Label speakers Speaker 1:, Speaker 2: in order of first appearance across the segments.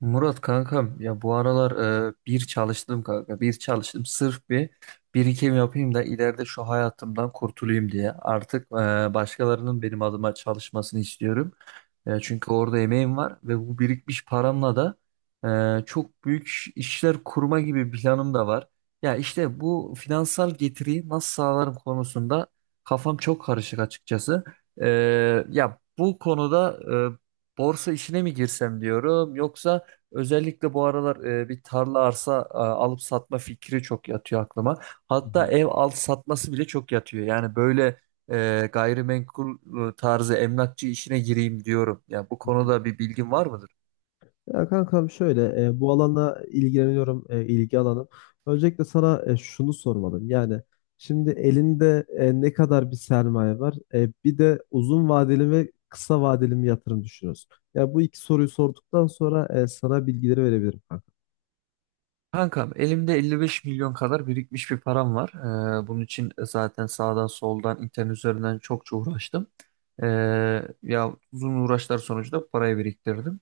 Speaker 1: Murat kankam, ya bu aralar bir çalıştım kanka, bir çalıştım sırf bir birikim yapayım da ileride şu hayatımdan kurtulayım diye. Artık başkalarının benim adıma çalışmasını istiyorum. Çünkü orada emeğim var ve bu birikmiş paramla da çok büyük işler kurma gibi bir planım da var. Ya işte bu finansal getiriyi nasıl sağlarım konusunda kafam çok karışık açıkçası. E, Ya bu konuda borsa işine mi girsem diyorum, yoksa özellikle bu aralar bir tarla, arsa alıp satma fikri çok yatıyor aklıma.
Speaker 2: Hı
Speaker 1: Hatta
Speaker 2: hı,
Speaker 1: ev al satması bile çok yatıyor. Yani böyle gayrimenkul tarzı emlakçı işine gireyim diyorum. Ya bu
Speaker 2: hı hı.
Speaker 1: konuda bir bilgin var mıdır?
Speaker 2: Ya kankam şöyle bu alana ilgileniyorum ilgi alanım. Öncelikle sana şunu sormalım. Yani şimdi elinde ne kadar bir sermaye var? Bir de uzun vadeli ve kısa vadeli mi yatırım düşünüyorsun? Ya bu iki soruyu sorduktan sonra sana bilgileri verebilirim kanka.
Speaker 1: Kankam, elimde 55 milyon kadar birikmiş bir param var. Bunun için zaten sağdan soldan internet üzerinden çokça uğraştım. E, Ya uzun uğraşlar sonucu da parayı biriktirdim.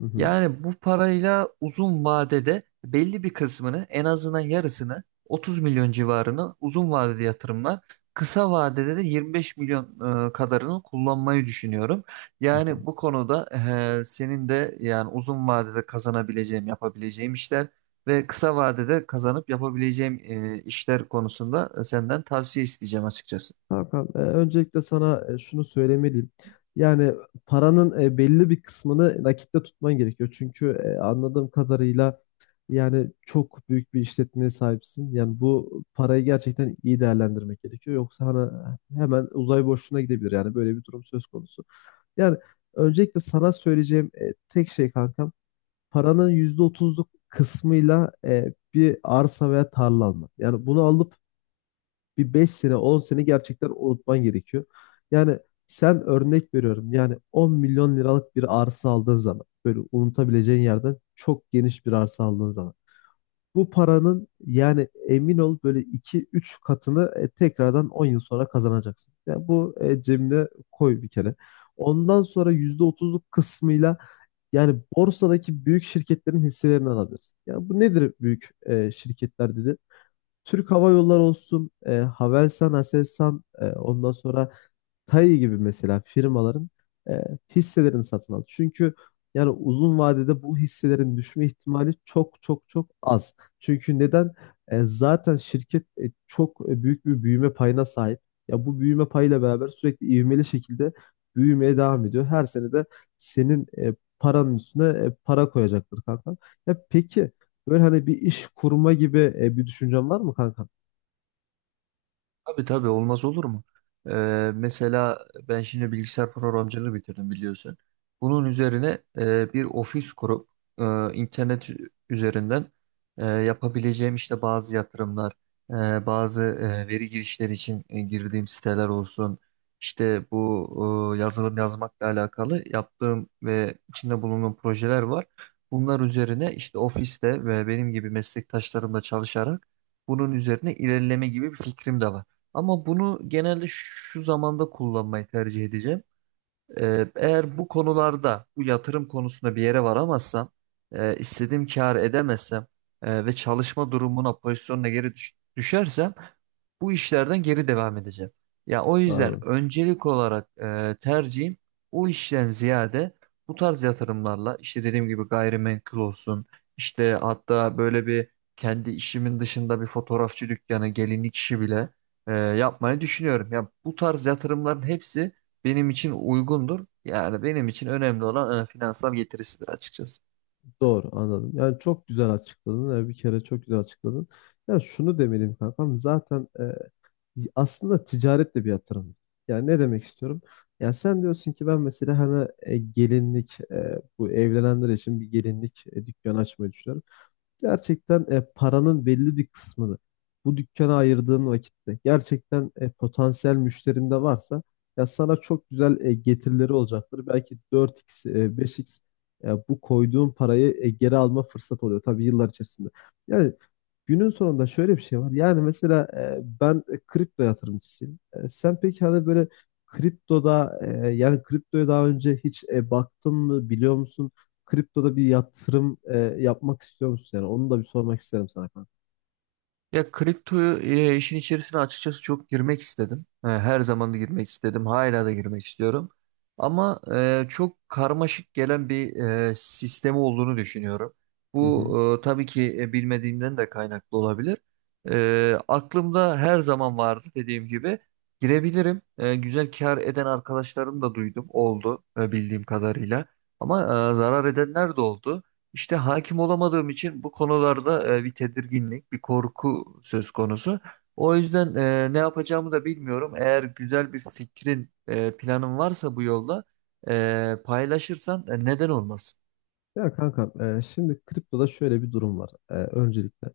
Speaker 2: Hı hı,
Speaker 1: Yani bu parayla uzun vadede belli bir kısmını, en azından yarısını, 30 milyon civarını uzun vadede yatırımlar, kısa vadede de 25 milyon kadarını kullanmayı düşünüyorum.
Speaker 2: hı hı.
Speaker 1: Yani bu konuda senin de, yani uzun vadede kazanabileceğim, yapabileceğim işler ve kısa vadede kazanıp yapabileceğim işler konusunda senden tavsiye isteyeceğim açıkçası.
Speaker 2: Hakan, öncelikle sana şunu söylemeliyim. Yani paranın belli bir kısmını nakitte tutman gerekiyor. Çünkü anladığım kadarıyla yani çok büyük bir işletmeye sahipsin. Yani bu parayı gerçekten iyi değerlendirmek gerekiyor. Yoksa hani hemen uzay boşluğuna gidebilir. Yani böyle bir durum söz konusu. Yani öncelikle sana söyleyeceğim tek şey kankam, paranın %30'luk kısmıyla bir arsa veya tarla almak. Yani bunu alıp bir 5 sene 10 sene gerçekten unutman gerekiyor. Yani sen örnek veriyorum yani 10 milyon liralık bir arsa aldığın zaman böyle unutabileceğin yerden çok geniş bir arsa aldığın zaman bu paranın yani emin ol böyle iki üç katını tekrardan 10 yıl sonra kazanacaksın. Yani bu cebine koy bir kere. Ondan sonra %30'luk kısmıyla yani borsadaki büyük şirketlerin hisselerini alabilirsin. Yani bu nedir büyük şirketler dedi? Türk Hava Yolları olsun, Havelsan, Aselsan, ondan sonra Tayy gibi mesela firmaların e, hisselerini satın al. Çünkü yani uzun vadede bu hisselerin düşme ihtimali çok çok çok az. Çünkü neden? Zaten şirket çok büyük bir büyüme payına sahip. Ya bu büyüme payıyla beraber sürekli ivmeli şekilde büyümeye devam ediyor. Her sene de senin paranın üstüne para koyacaktır kanka. Ya peki böyle hani bir iş kurma gibi bir düşüncen var mı kanka?
Speaker 1: Tabii tabii, olmaz olur mu? Ee, Mesela ben şimdi bilgisayar programcılığı bitirdim, biliyorsun. Bunun üzerine bir ofis kurup e, internet üzerinden yapabileceğim işte bazı yatırımlar, bazı veri girişleri için girdiğim siteler olsun. İşte bu yazılım yazmakla alakalı yaptığım ve içinde bulunduğum projeler var. Bunlar üzerine işte ofiste ve benim gibi meslektaşlarımla çalışarak bunun üzerine ilerleme gibi bir fikrim de var. Ama bunu genelde şu zamanda kullanmayı tercih edeceğim. Eğer bu konularda, bu yatırım konusunda bir yere varamazsam, istediğim kar edemezsem ve çalışma durumuna, pozisyonuna geri düşersem bu işlerden geri devam edeceğim. Ya o yüzden
Speaker 2: Aynen.
Speaker 1: öncelik olarak tercihim o işten ziyade bu tarz yatırımlarla, işte dediğim gibi gayrimenkul olsun, işte hatta böyle bir kendi işimin dışında bir fotoğrafçı dükkanı, gelinlik işi bile yapmayı düşünüyorum. Ya bu tarz yatırımların hepsi benim için uygundur. Yani benim için önemli olan finansal getirisidir açıkçası.
Speaker 2: Doğru anladım. Yani çok güzel açıkladın. Yani bir kere çok güzel açıkladın. Yani şunu demeliyim kankam. Zaten aslında ticaret de bir yatırım. Yani ne demek istiyorum? Yani sen diyorsun ki ben mesela hani gelinlik bu evlenenler için bir gelinlik dükkanı açmayı düşünüyorum. Gerçekten paranın belli bir kısmını bu dükkana ayırdığın vakitte gerçekten potansiyel müşterin de varsa ya sana çok güzel getirileri olacaktır. Belki 4x, 5x bu koyduğun parayı geri alma fırsatı oluyor tabii yıllar içerisinde. Yani günün sonunda şöyle bir şey var. Yani mesela ben kripto yatırımcısıyım. Sen peki hani böyle kriptoda yani kriptoya daha önce hiç baktın mı biliyor musun? Kriptoda bir yatırım yapmak istiyor musun yani? Onu da bir sormak isterim sana kanka.
Speaker 1: Ya kripto işin içerisine açıkçası çok girmek istedim. E, her zaman da girmek istedim. Hala da girmek istiyorum. Ama çok karmaşık gelen bir sistemi olduğunu düşünüyorum.
Speaker 2: Hı
Speaker 1: Bu
Speaker 2: hı.
Speaker 1: tabii ki bilmediğimden de kaynaklı olabilir. Aklımda her zaman vardı, dediğim gibi. Girebilirim. E, güzel kar eden arkadaşlarım da duydum. Oldu, bildiğim kadarıyla. Ama zarar edenler de oldu. İşte hakim olamadığım için bu konularda bir tedirginlik, bir korku söz konusu. O yüzden ne yapacağımı da bilmiyorum. Eğer güzel bir fikrin, planın varsa bu yolda paylaşırsan, neden olmasın?
Speaker 2: Ya kankam şimdi kriptoda şöyle bir durum var öncelikle.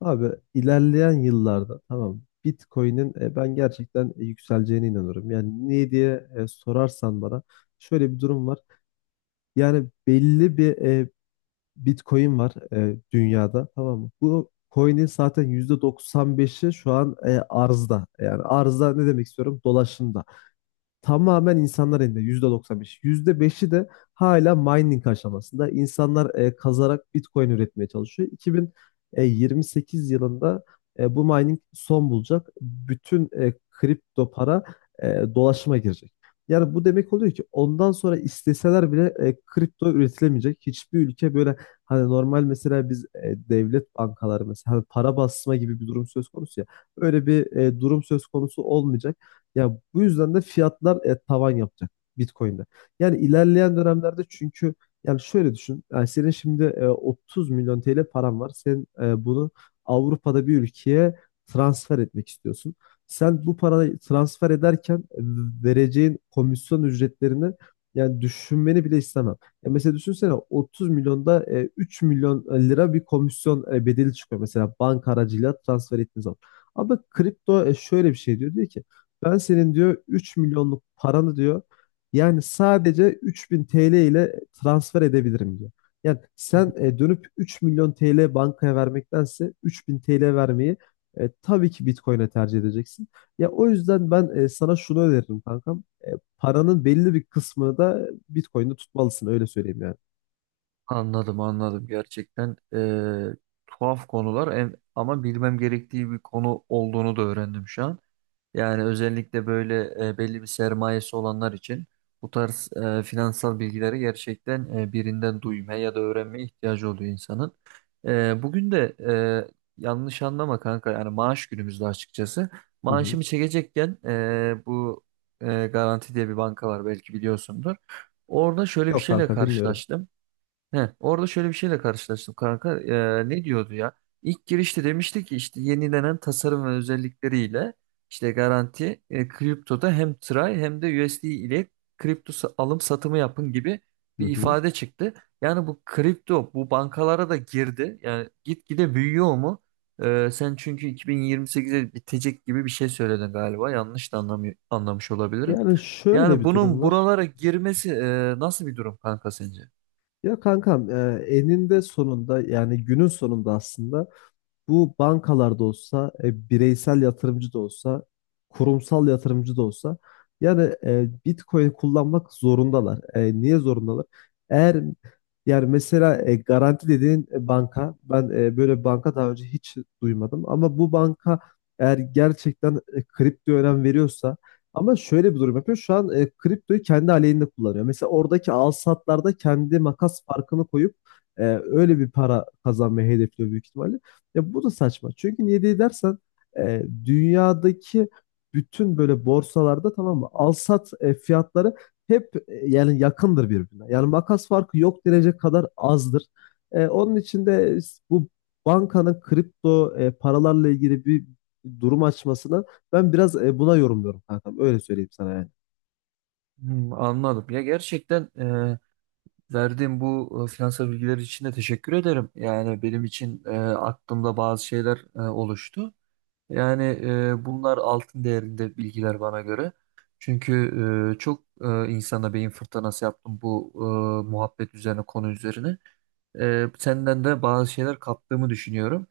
Speaker 2: Abi ilerleyen yıllarda tamam mı, Bitcoin'in ben gerçekten yükseleceğine inanıyorum. Yani niye diye sorarsan bana şöyle bir durum var. Yani belli bir Bitcoin var dünyada tamam mı? Bu coin'in zaten %95'i şu an arzda. Yani arzda ne demek istiyorum? Dolaşımda. Tamamen insanlar elinde %95. %5'i de hala mining aşamasında. İnsanlar kazarak Bitcoin üretmeye çalışıyor. 2028 yılında bu mining son bulacak. Bütün kripto para dolaşıma girecek. Yani bu demek oluyor ki ondan sonra isteseler bile kripto üretilemeyecek. Hiçbir ülke böyle hani normal mesela biz devlet bankaları mesela hani para basma gibi bir durum söz konusu ya. Öyle bir durum söz konusu olmayacak. Ya bu yüzden de fiyatlar tavan yapacak Bitcoin'de. Yani ilerleyen dönemlerde çünkü yani şöyle düşün. Yani senin şimdi 30 milyon TL paran var. Sen bunu Avrupa'da bir ülkeye transfer etmek istiyorsun. Sen bu parayı transfer ederken vereceğin komisyon ücretlerini yani düşünmeni bile istemem. Ya mesela düşünsene 30 milyonda 3 milyon lira bir komisyon bedeli çıkıyor mesela banka aracıyla transfer ettiğiniz zaman. Ama kripto şöyle bir şey diyor. Diyor ki ben senin diyor 3 milyonluk paranı diyor yani sadece 3.000 TL ile transfer edebilirim diyor. Yani
Speaker 1: Hı
Speaker 2: sen
Speaker 1: hı.
Speaker 2: dönüp 3 milyon TL bankaya vermektense 3.000 TL vermeyi tabii ki Bitcoin'e tercih edeceksin. Ya o yüzden ben sana şunu öneririm kankam. Paranın belli bir kısmını da Bitcoin'de tutmalısın öyle söyleyeyim yani.
Speaker 1: Anladım, anladım. Gerçekten tuhaf konular, ama bilmem gerektiği bir konu olduğunu da öğrendim şu an. Yani özellikle böyle belli bir sermayesi olanlar için bu tarz finansal bilgileri gerçekten birinden duymaya ya da öğrenmeye ihtiyacı oluyor insanın. Bugün de yanlış anlama kanka, yani maaş günümüzde açıkçası.
Speaker 2: Hı hı.
Speaker 1: Maaşımı çekecekken bu Garanti diye bir banka var, belki biliyorsundur. Orada şöyle bir
Speaker 2: Yok
Speaker 1: şeyle
Speaker 2: kanka bilmiyorum.
Speaker 1: karşılaştım. He, orada şöyle bir şeyle karşılaştım kanka. Ne diyordu ya? İlk girişte demişti ki işte yenilenen tasarım ve özellikleriyle işte garanti kriptoda hem TRY hem de USD ile kripto alım satımı yapın gibi
Speaker 2: Hı
Speaker 1: bir
Speaker 2: hı.
Speaker 1: ifade çıktı. Yani bu kripto bu bankalara da girdi. Yani gitgide büyüyor mu? Sen çünkü 2028'e bitecek gibi bir şey söyledin galiba. Yanlış da anlamış olabilirim.
Speaker 2: Yani şöyle
Speaker 1: Yani
Speaker 2: bir durum
Speaker 1: bunun
Speaker 2: var.
Speaker 1: buralara girmesi nasıl bir durum kanka sence?
Speaker 2: Ya kankam eninde sonunda yani günün sonunda aslında bu bankalarda olsa, bireysel yatırımcı da olsa, kurumsal yatırımcı da olsa yani Bitcoin kullanmak zorundalar. Niye zorundalar? Eğer yani mesela Garanti dediğin banka, ben böyle bir banka daha önce hiç duymadım ama bu banka eğer gerçekten kriptoya önem veriyorsa ama şöyle bir durum yapıyor. Şu an kriptoyu kendi aleyhinde kullanıyor. Mesela oradaki al satlarda kendi makas farkını koyup öyle bir para kazanmayı hedefliyor büyük ihtimalle. Ya bu da saçma. Çünkü niye diye dersen dünyadaki bütün böyle borsalarda tamam mı? Alsat fiyatları hep yani yakındır birbirine. Yani makas farkı yok denecek kadar azdır. Onun için de bu bankanın kripto paralarla ilgili bir durum açmasını ben biraz buna yorumluyorum kankam. Öyle söyleyeyim sana yani.
Speaker 1: Hmm, anladım. Ya gerçekten verdiğim bu finansal bilgiler için de teşekkür ederim. Yani benim için aklımda bazı şeyler oluştu. Yani bunlar altın değerinde bilgiler bana göre. Çünkü çok insana beyin fırtınası yaptım bu muhabbet üzerine, konu üzerine. Senden de bazı şeyler kaptığımı düşünüyorum.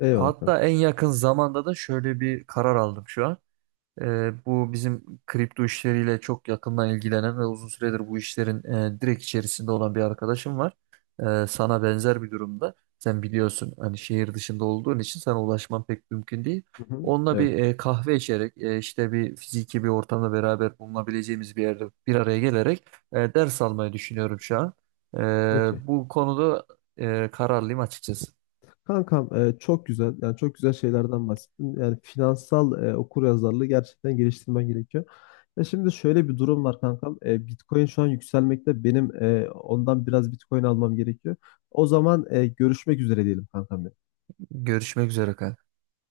Speaker 2: Eyvallah
Speaker 1: Hatta
Speaker 2: kanka.
Speaker 1: en yakın zamanda da şöyle bir karar aldım şu an. Bu bizim kripto işleriyle çok yakından ilgilenen ve uzun süredir bu işlerin direkt içerisinde olan bir arkadaşım var. Sana benzer bir durumda. Sen biliyorsun, hani şehir dışında olduğun için sana ulaşman pek mümkün değil.
Speaker 2: Hı hı.
Speaker 1: Onunla bir
Speaker 2: Evet.
Speaker 1: kahve içerek, işte bir fiziki bir ortamda beraber bulunabileceğimiz bir yerde bir araya gelerek ders almayı düşünüyorum şu an.
Speaker 2: Okey.
Speaker 1: Bu konuda kararlıyım açıkçası.
Speaker 2: Kankam çok güzel yani çok güzel şeylerden bahsettin. Yani finansal okuryazarlığı gerçekten geliştirmen gerekiyor. Ya şimdi şöyle bir durum var kankam. Bitcoin şu an yükselmekte. Benim ondan biraz Bitcoin almam gerekiyor. O zaman görüşmek üzere diyelim kankam.
Speaker 1: Görüşmek üzere, kanka.